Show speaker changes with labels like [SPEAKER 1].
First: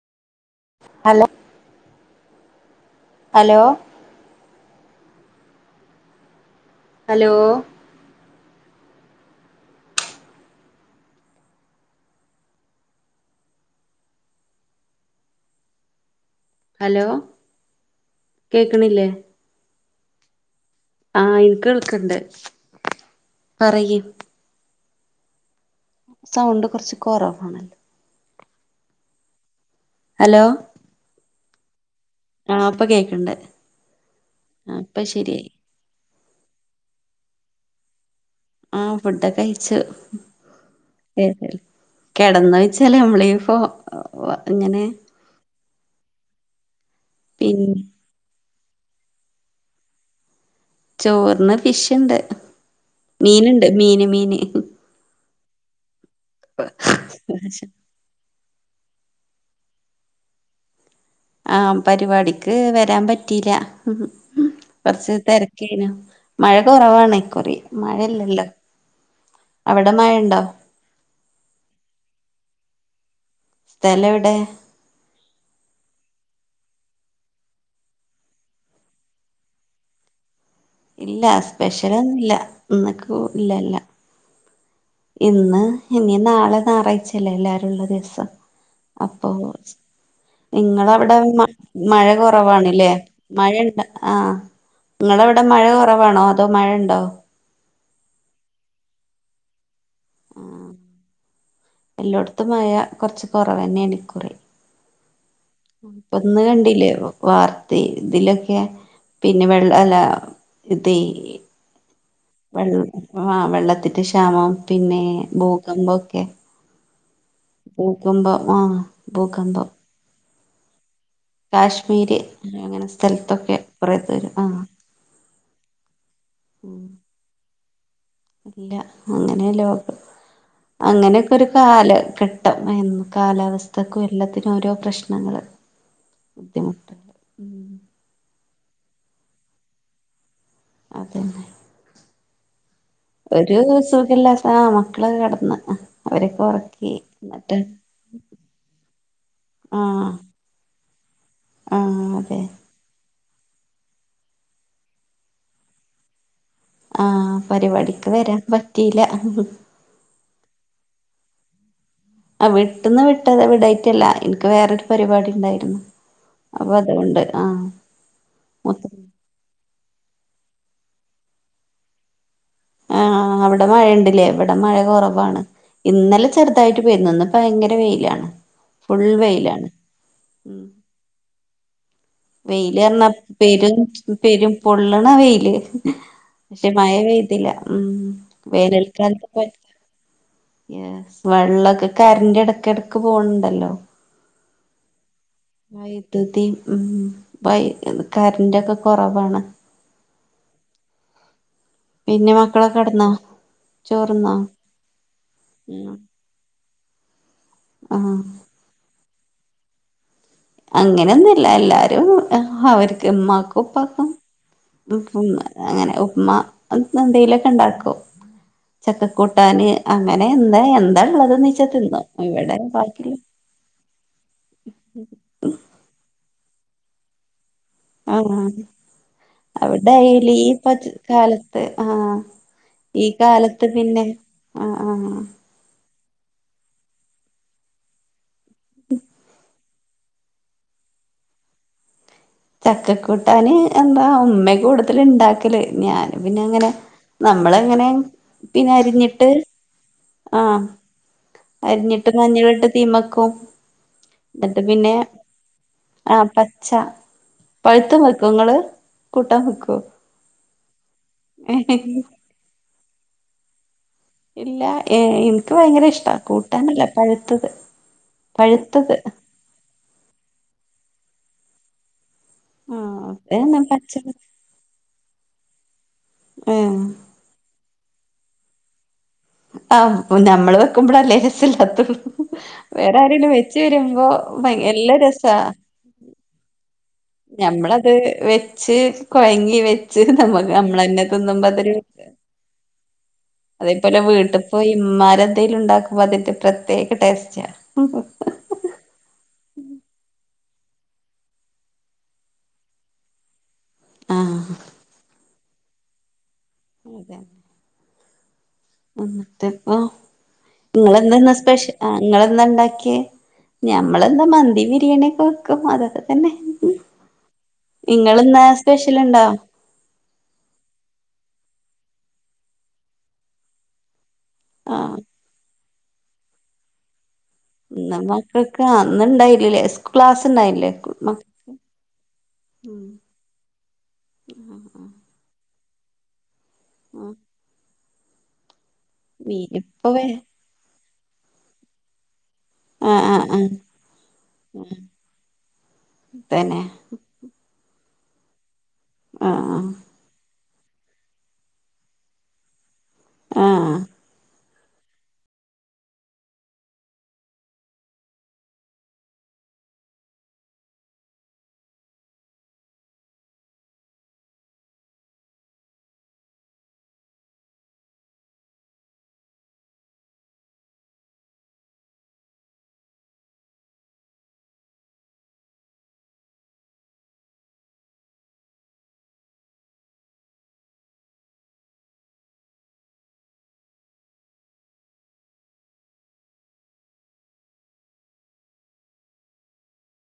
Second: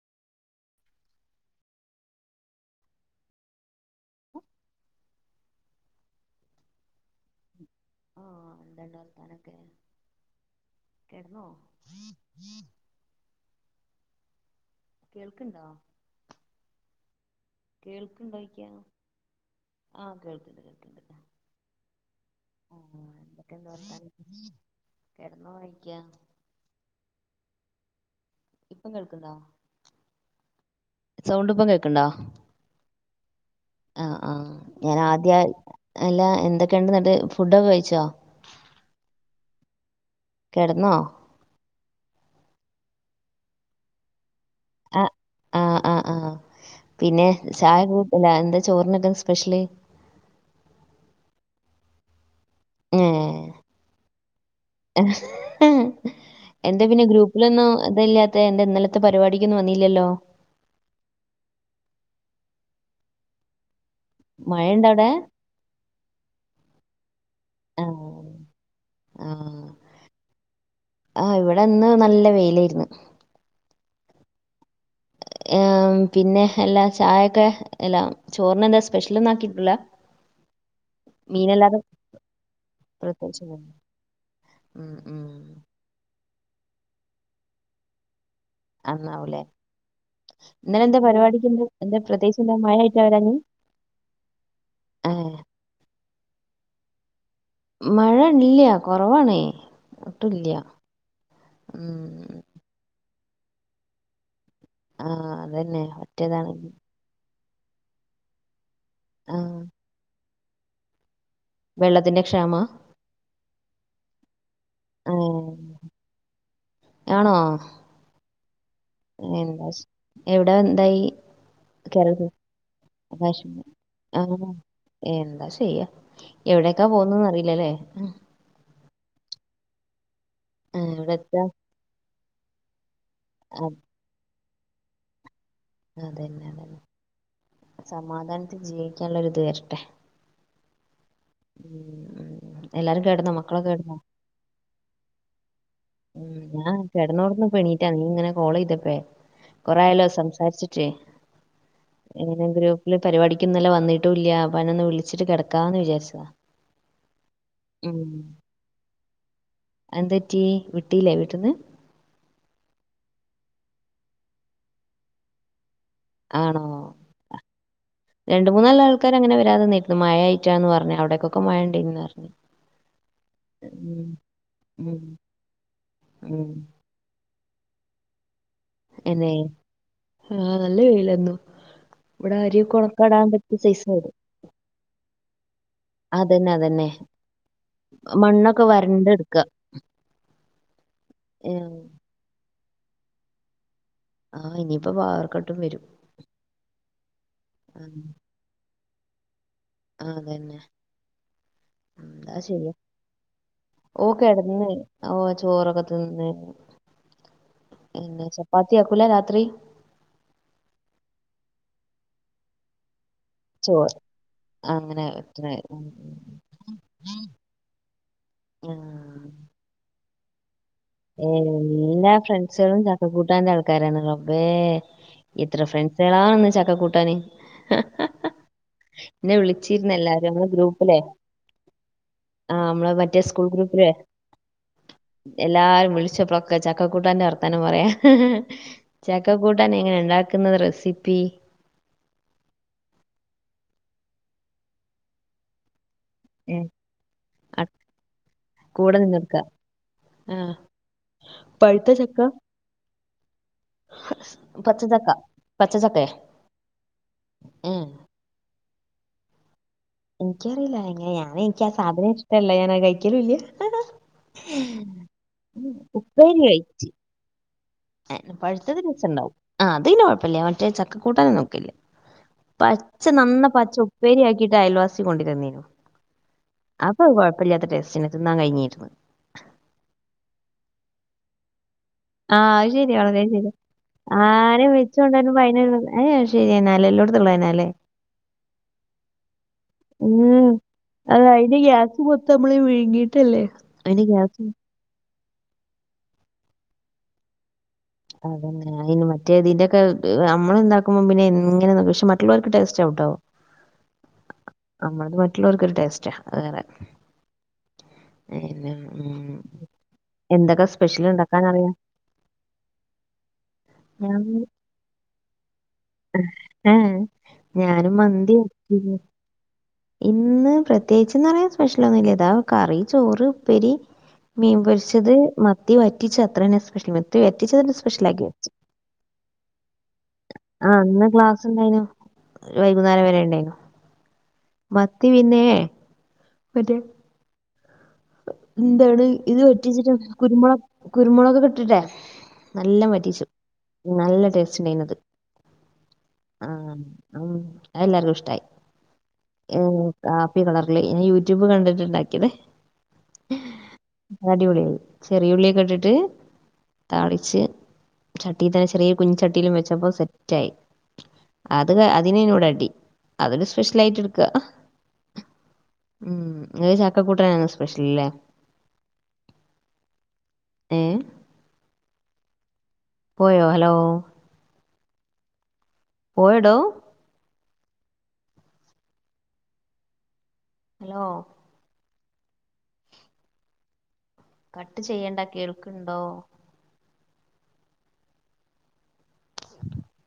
[SPEAKER 1] Hello hello hello?
[SPEAKER 2] ആ എന്താണ്ട വർത്താനൊക്കെ? കേട്ന്നോ? കേൾക്കണ്ടോ?
[SPEAKER 1] ഹലോ?
[SPEAKER 2] കേൾക്ണ്ടോയിക?
[SPEAKER 1] കേക്കണില്ലേ
[SPEAKER 2] ആഹ കേൾക്ക്ണ്ട്, കേൾ
[SPEAKER 1] ആ എനിക്ക് കേൾക്കണ്ട്, പറയ്.
[SPEAKER 2] കടന്ന പോയി.
[SPEAKER 1] സൗണ്ട് കുറച്ച് കുറവാണ്.
[SPEAKER 2] ഇപ്പം കേൾക്ക്ണ്ടോ?
[SPEAKER 1] ഹലോ?
[SPEAKER 2] സൗണ്ട് ഇപ്പം കേൾക്കണ്ടോ?
[SPEAKER 1] ആ, ഇപ്പൊ കേക്ക്ണ്ടേ.
[SPEAKER 2] ആ ആ ഞാൻ ആദ്യ അല്ല, എന്തൊക്കെയ ഉണ്ട്? എന്നിട്ട് ഫുഡൊക്കെ കഴിച്ചോ?
[SPEAKER 1] ആ, ഫുഡൊകെ കഴിച്ച്
[SPEAKER 2] കിടന്നോ
[SPEAKER 1] കിടന്ന്. [unintelligible] അങ്ങനെ
[SPEAKER 2] ആഹ് ആഹ് ആഹ് ആഹ് പിന്നെ, ചായന്ത്കെല എന്താ ചോറിനൊക്കെ സ്പെഷ്യല്?
[SPEAKER 1] ചോറിന്ന് ഫിഷ്ണ്ട്,
[SPEAKER 2] ഏഹ്
[SPEAKER 1] മീൻുണ്ട്... മീന്, മീന്!
[SPEAKER 2] എന്റെ പിന്നെ ഗ്രൂപ്പിലൊന്നും ഇതല്ലാത്തെ? എന്തേ ഇന്നല ഇത്തെ പരിപാടിക്കൊന്നും വന്നില്ലല്ലോ?
[SPEAKER 1] ആ, പരിപാടിക്ക് വരാൻ പറ്റില്ല.
[SPEAKER 2] മഴണ്ടോ അവിടെ
[SPEAKER 1] കൊറച്ച് തിരക്കേയ്നു. മഴ കുറവാണേക്കുറി.
[SPEAKER 2] ആഹ്
[SPEAKER 1] മഴയില്ലല്ലോ.
[SPEAKER 2] ആഹ്
[SPEAKER 1] അവിടെ മയയുണ്ടോ?
[SPEAKER 2] ആഹ് ഇവിടെന്ന് നല്ല വെയില്.
[SPEAKER 1] സ്ഥലം എവിടെ?
[SPEAKER 2] ആ, പിന്നെ, എല്ലാ ചായയൊക്കെ എല്ലാ ചോറിന എന്താ സ്പെഷ്യൽ? ഒന്നും ആക്കിയിട്ടില്ല!
[SPEAKER 1] ഇല്ല, സ്പെഷ്യലൊന്നുല്ല.
[SPEAKER 2] പ്രത്യേകിച്ച് ഒന്നും.
[SPEAKER 1] ഇന്നകൊന്നൂല്ല.
[SPEAKER 2] ഉം ഉം
[SPEAKER 1] ഇന്ന് ഇനി... നാളെ ഞായറാഴ്ച്ചല്ലേ, എല്ലാരുംള്ള ദിവസം! അപ്പൊ...
[SPEAKER 2] അന്നാവൂലേ ഇന്നലെ എന്താ
[SPEAKER 1] നിങ്ങളവിടെ
[SPEAKER 2] പരിപാടിക്ക് എന്ത് എന്താ
[SPEAKER 1] മഴ
[SPEAKER 2] പ്രത്യേകിച്ച് എന്താ മഴ
[SPEAKER 1] കുറവാണല്ലേ?
[SPEAKER 2] ആയിട്ടാ വരാഞ്ഞ്
[SPEAKER 1] മഴുണ്ട? ആ നിങ്ങള
[SPEAKER 2] ഏഹ്
[SPEAKER 1] ഇവിടെ മഴ കുറവാണോ? അതോ മഴ ഉണ്ടോ?
[SPEAKER 2] മഴ ഇല്ല, കുറവാണേ...
[SPEAKER 1] ആ
[SPEAKER 2] ഉം
[SPEAKER 1] എല്ലോട്തും മഴ കുറച്ച് കൊറവാണിക്കുറി.
[SPEAKER 2] ആ
[SPEAKER 1] ഒന്ന് കണ്ടില്ലേ വാർത്തെ ഇതിലൊക്കെ? പിന്നെ,
[SPEAKER 2] ആഹ്
[SPEAKER 1] വെള്ളല്ല ഇത്!
[SPEAKER 2] വെള്ളത്തിന്റെ... ക്ഷാമാ
[SPEAKER 1] വെള്ള ആ വെള്ളത്തിന്റെ ക്ഷാമം, പിന്നെ
[SPEAKER 2] ഏഹ്
[SPEAKER 1] ഭൂകമ്പൊക്കെ...
[SPEAKER 2] ആണോ?
[SPEAKER 1] ഭൂകമ്പം ആ
[SPEAKER 2] എന്താ?
[SPEAKER 1] ഭൂകമ്പം
[SPEAKER 2] എവിടെ എന്തായി?
[SPEAKER 1] കാശ്മീര്,
[SPEAKER 2] കേരളത്തിൽ
[SPEAKER 1] അങ്ങനെ സ്ഥലത്തൊക്കെ
[SPEAKER 2] കാശ്മീർ
[SPEAKER 1] കുറേ തരും... ആ
[SPEAKER 2] ആഹ് എന്താ ചെയ്യ...
[SPEAKER 1] ഉം
[SPEAKER 2] എവിടെൊക്കാ പോകുന്നുന്ന് അറിയില്ലല്ലേ?
[SPEAKER 1] ഇല്ല,
[SPEAKER 2] എവിടെ എത്താ
[SPEAKER 1] അങ്ങനെക്കെരു കാല ഘട്ട... ഉം! കാലാവസ്ഥക്കും എല്ലാത്തിനും ഓരോ പ്രശ്നങ്ങള്ൾ...
[SPEAKER 2] അതന്നെ! അതന്നെ സമാധാനം! ജീവിക്കാനുള്ളരിത് വരട്ടെ...
[SPEAKER 1] അതന്ന
[SPEAKER 2] ഉം ഉം. എല്ലാരും കെടന്നോ
[SPEAKER 1] ഒരു
[SPEAKER 2] മക്കളൊക്കെ കെടന്നോ
[SPEAKER 1] സുഖ ഇല്ല ആ മക്കള കിടന്ന്
[SPEAKER 2] ഉം ഞാൻ കിടന്നോടന്ന് പണീറ്റാ നീ ഇങ്ങനെ കോള ചെയ്തപ്പേ
[SPEAKER 1] ആ
[SPEAKER 2] കൊറയാലോ സംസാരിച്ചിട്ടേ
[SPEAKER 1] ആ അതെ
[SPEAKER 2] പരിപാടിക്ക്ന്നല്ല വന്നിട്ട ഇല്ല അപ്പൊ അന്നേ ഒന്ന് വിളിച്ചിട്ട് കിടക്കാമന്ന് വിചാരിച്ചതാ
[SPEAKER 1] ആ
[SPEAKER 2] ഉം
[SPEAKER 1] പരിപാടിക്ക് വരാൻ പറ്റിയില്ല
[SPEAKER 2] ല്ല വീട്ടന്ന്
[SPEAKER 1] ആ വിട്ടന്ന് വിട്ടതെ വിടായിറ്റല്ല എനിക്ക് വേറൊരു പരിപാടി ഉണ്ടായിരുന്നു
[SPEAKER 2] ആണോ
[SPEAKER 1] അപ്പൊ അതുകൊണ്ട് ആഹ്
[SPEAKER 2] രണ്ടു
[SPEAKER 1] മൊത്ത
[SPEAKER 2] മൂന്നാല ആൾക്കാര അങ്ങനെ വരാതെ നിന്നിന്നു മഴായി മച്ചാന്ന് പറഞ്ഞ് അവിടേക്കൊക്കെ വേണ്ടീന്ന് പറഞ്ഞ്
[SPEAKER 1] ആ അവിടെ മഴ ഉണ്ടില്ലേ എവിടെ മഴ
[SPEAKER 2] ഉം
[SPEAKER 1] കുറവാണ് ഇന്നലെ
[SPEAKER 2] ഉം
[SPEAKER 1] ചെറുതായിട്ട് പോയിന്നന്ന് ഇ ഭയങ്കര വെയിലാണ് ഫുൾ
[SPEAKER 2] എന്നെ
[SPEAKER 1] വെയിലാണ്
[SPEAKER 2] ആഹ് നല്ല വെയിലായിരുന്നു ഇവിടെ അരി ഒക്കെ
[SPEAKER 1] വെയില് പറഞ്ഞ
[SPEAKER 2] ഉണക്കാടാൻ പറ്റിയ
[SPEAKER 1] പെരും
[SPEAKER 2] സൈസ് ആയിരുന്നു
[SPEAKER 1] പെരും പൊള്ണ വെയില്
[SPEAKER 2] അതന്നെ
[SPEAKER 1] പക്ഷെ
[SPEAKER 2] അതന്നെ
[SPEAKER 1] മഴ തില്ല ഉ
[SPEAKER 2] മണ്ണൊക്കെ വരണ്ട്
[SPEAKER 1] വേനൽക്കാലക്ക
[SPEAKER 2] എടുക്ക
[SPEAKER 1] പോ
[SPEAKER 2] ഏഹ്
[SPEAKER 1] വെള്ളമൊക്കെ കരറ് ഇടക്ക ഇടക്ക് പോണണ്ടല്ലോ
[SPEAKER 2] ആ ഇനിപ്പൊ വാറും
[SPEAKER 1] വൈദ്യുതി ഉം വൈ കറന്റൊക്കെ കുറവാണ്
[SPEAKER 2] ആതന്നെ
[SPEAKER 1] പിന്നെ മക്കളൊക്കെ കടന്നാ
[SPEAKER 2] ഓ കടന്ന് ഓ ചോറൊക്കെ
[SPEAKER 1] ഉം
[SPEAKER 2] തിന്ന
[SPEAKER 1] ആഹ്
[SPEAKER 2] പിന്നെ ചപ്പാത്തിയാക്കൂല രാത്രി
[SPEAKER 1] അങ്ങനെയൊന്നല്ല എല്ലാരും അവർക്ക് ഉ്മാക്ക
[SPEAKER 2] ചോറ്
[SPEAKER 1] ഉപ്പാക്കും
[SPEAKER 2] അങ്ങനെ
[SPEAKER 1] ഉപ്പ
[SPEAKER 2] പറ്റണായിരുന്നു
[SPEAKER 1] അങ്ങനെ ഉ് എന്തേലൊക്കെ ഉണ്ടാക്കോ ചക്കക്കൂട്ടാന് അങ്ങനെ എന്താ എന്താ
[SPEAKER 2] ഏ
[SPEAKER 1] ഉള്ളതെന്ന് വെച്ചാ തിന്നും
[SPEAKER 2] എല്ലാ
[SPEAKER 1] ഇവിടെ
[SPEAKER 2] ഫ്രണ്ട്സുകളും ചക്ക
[SPEAKER 1] ബാക്കില്ല
[SPEAKER 2] കൂട്ടാന്റെ ആൾക്കാരാണ് റബേ ഇത്ര ഫ്രണ്ട്സുകളണന്ന് ചക്ക കൂട്ടാന്
[SPEAKER 1] ആഹ അവിടെ
[SPEAKER 2] വിളിച്ചിരുന്നു എല്ലാരും
[SPEAKER 1] ഡെലി
[SPEAKER 2] നമ്മളെ
[SPEAKER 1] പ
[SPEAKER 2] ഗ്രൂപ്പിലെ
[SPEAKER 1] കാലത്ത് ആഹ
[SPEAKER 2] ആഹ് നമ്മളെ
[SPEAKER 1] ഈ
[SPEAKER 2] മറ്റേ സ്കൂൾ
[SPEAKER 1] കാലത്ത്
[SPEAKER 2] ഗ്രൂപ്പിലെ
[SPEAKER 1] പിന്നെ ആഹ് ആഹ്
[SPEAKER 2] എല്ലാരും വിളിച്ചപ്പള്ളൊക്കെ ചക്കക്കൂട്ടന്റെ വർത്താനം പറയാ ചക്കക്കു ട്ടാൻ എങ്ങനെ ഉണ്ടാക്കുന്നത് റെസിപ്പി
[SPEAKER 1] ചക്കക്കൂട്ടാന് എന്താ ഉമ്മ കൂടുതൽ ഇണ്ടാക്കല് ഞാൻ പിന്നെ അങ്ങനെ നമ്മൾ എങ്ങനെ പിന്നെ
[SPEAKER 2] കൂടെ
[SPEAKER 1] അരിഞ്ഞിട്ട്
[SPEAKER 2] നിന്നൊടുക്ക ആ
[SPEAKER 1] ആഹ
[SPEAKER 2] പഴുത്ത
[SPEAKER 1] അരിഞ്ഞിട്ട്
[SPEAKER 2] ചക്ക
[SPEAKER 1] മഞ്ഞളിട്ട് തീമക്കും എന്നിട്ട് പിന്നെ
[SPEAKER 2] പച്ചച്ചക്ക പച്ചച്ചക്കയ
[SPEAKER 1] ആഹ പച്ച
[SPEAKER 2] ഉം
[SPEAKER 1] പഴുത്ത വെക്കങ്ങള് കൂട്ടം വെക്കു
[SPEAKER 2] എനിക്കറിയില്ല എങ്ങന ഞാന എനിക്ക് ആ സാധനം ഇഷ്ടല്ല ഞാനാ കഴിക്കലുല
[SPEAKER 1] ഇല്ല ഏ ഇങ്ക് ഭയങ്കര ഇഷ്ടാ
[SPEAKER 2] ഉപ്പേരി
[SPEAKER 1] കൂട്ടാനല്ല
[SPEAKER 2] കഴിച്ച്
[SPEAKER 1] പഴുത്തത്
[SPEAKER 2] പഴുത്തത് രസണ്ടാവും ആ അത് പിന്നെ കൊഴപ്പമില്ല മറ്റേ ചക്കക്കൂട്ടാനെ നോക്കല്ലേ
[SPEAKER 1] ആഹ്
[SPEAKER 2] പച്ച നന്ന
[SPEAKER 1] അതന്നെ
[SPEAKER 2] പച്ച ഉപ്പേരിയാക്കിട്ട് അയൽവാസി കൊണ്ടിത്തന്നേനു
[SPEAKER 1] ഏഹ്
[SPEAKER 2] അപ്പൊ കുഴപ്പമില്ലാത്ത ടെസ്റ്റ്‌എനി തിന്നാൻ കഴിഞ്ഞിരുന്നു
[SPEAKER 1] ആഹ ഞമ്മള് വെക്കുമ്പള്ളല്ലേ ലേസല്ലാത്ത
[SPEAKER 2] ആ അത്
[SPEAKER 1] വേറെ
[SPEAKER 2] ശരിയാ വളരെ
[SPEAKER 1] ആരെങ്കിലും
[SPEAKER 2] ശരിയാ
[SPEAKER 1] വെച്ച് വരുമ്പോ
[SPEAKER 2] ആരെ
[SPEAKER 1] എല്ലാ രസാ
[SPEAKER 2] വെച്ചോണ്ടാലും അതിനൊരു ഏഹ് ശരി തന്നാല്ലേ എല്ലോടത്തും ഉള്ളത് തന്നാല്ലേ
[SPEAKER 1] ഞമ്മളത് വെച്ച് കൊഴങ്ങി വെച്ച് നമ്മ നമ്മൾന്നെ തിന്നുമ്പോ അതൊരു
[SPEAKER 2] പുത്തമ്മളെ വിയിങ്ങി
[SPEAKER 1] അതേപോലെ വീട്ടിപ്പോ ഇമ്മാര് ഏതേലും ഉണ്ടാക്കുമ്പോ അതിന്റെ പ്രത്യേക ടെസ്റ്റ്
[SPEAKER 2] അതന്നെ അതിന് മറ്റേ ഇതിന്റോക്കെ മ്മള് ഉണ്ടാകുമ്പോ എങ്ങനെ മറ്റുള്ളോർക് ടെസ്റ്റ് ആവുട്ടോ
[SPEAKER 1] ആഹ്
[SPEAKER 2] മറ്റുള്ളോർക്കൊ ടെസ്റ്റ്
[SPEAKER 1] അതെ
[SPEAKER 2] പിന്നെ ഉം
[SPEAKER 1] പ്പം
[SPEAKER 2] എന്തൊക്കെ സ്പെഷ്യൽ
[SPEAKER 1] ഇങ്ങളന്ത ന്ന്
[SPEAKER 2] ഇണ്ടാക്കാൻ
[SPEAKER 1] സ്പെഷ
[SPEAKER 2] അറിയാം
[SPEAKER 1] ഇങ്ങള്ളന്ന ണ്ടാക്കിയെ
[SPEAKER 2] ഞാൻ
[SPEAKER 1] ഞമ്മളെന്താ മന്തി ബിരിയാണിയക്കെ വക്കും അതൊക്കെ തന്നെ
[SPEAKER 2] ഏഹ് ഞാനും
[SPEAKER 1] ഇങ്ങൾ
[SPEAKER 2] മന്തി
[SPEAKER 1] ഇന്നാ
[SPEAKER 2] വെച്ചിരുന്നു
[SPEAKER 1] സ്പെഷ്യൽ ണ്ടോ
[SPEAKER 2] ഇന്ന് പ്രത്യേകിച്ച്ന്ന്റയാൻ സ്പെഷ്യല ഒന്നുല്ല ഇതാ കറി ചോറ് ഉപ്പേരി മീൻ
[SPEAKER 1] ആഹ്
[SPEAKER 2] പൊടിച്ചത് മത്തി വറ്റിച്ച അത്രെ സ്പെഷ്യൽ ത്തി പറ്റിച്ചതൊരു
[SPEAKER 1] ഇന്ന്
[SPEAKER 2] സ്പെഷ്യലാക്കി വച്ച
[SPEAKER 1] മക്കൾക്ക് ആഹ് ഇന്നുണ്ടായില്ലല്ലേ ക്ലാസ് ഉണ്ടായില്ലേ
[SPEAKER 2] ആ ന്ന്
[SPEAKER 1] മ
[SPEAKER 2] ക്ലാസ്സ്ണ്ടയ്ന്യൂ
[SPEAKER 1] ഉം
[SPEAKER 2] വൈകുന്നേരം വരെ ഉണ്ടായിരുന്നു
[SPEAKER 1] ആഹ് ആഹ്
[SPEAKER 2] മത്തി പിന്നെ മറ്റേ
[SPEAKER 1] ആഹ്
[SPEAKER 2] എന്താണ് ഇത്
[SPEAKER 1] മീനിപ്പോ
[SPEAKER 2] പെറ്റച്ചിട്ട്
[SPEAKER 1] വേ
[SPEAKER 2] കുരുമുള കുരുമുളൊക്കെ ഇട്ടിട്ടേ നല്ല
[SPEAKER 1] ആഹ്
[SPEAKER 2] പറ്റച്ചു
[SPEAKER 1] ആഹ്
[SPEAKER 2] നല്ല ടേസ്റ്റ്
[SPEAKER 1] ആഹ്
[SPEAKER 2] ഉണ്ടായിന്യൂ അത്
[SPEAKER 1] തന്നെ
[SPEAKER 2] ആഹ ഉം അഹ് എല്ലർും ഇഷ്ടായി
[SPEAKER 1] ആഹ്
[SPEAKER 2] ഏ ക പ്പി കളറില് ഇനി യൂട്യൂബ് കണ്ടിട്ടുണ്ടാക്കിയത്
[SPEAKER 1] ആഹ്
[SPEAKER 2] അടിപൊളിയായി ചെറിയ ഉള്ളിയൊക്കെ ഇട്ടിട്ട് താളിച്ച് ചട്ടി തന്നെ ചെറിയ കുഞ്ഞ് ചട്ടിലും വെച്ചപ്പോ സെറ്റ ആായി അത് അതിനേനൂവിടെ ടാട്ടി അതൊരു സ്പെഷ്യൽ ആയിട്ട് എടുക്കുക ഉം ഇങ്ങഹ് ചക്ക കൂട്ടാൻ ആണോ ഇഷ് സ്പെഷ്യൽ ലേ ഏ പോയോ ഹലോ പോയോടോ ഹലോ കട്ട് ചെയ്യേണ്ട കേൾക്ക്‌ണ്ടോ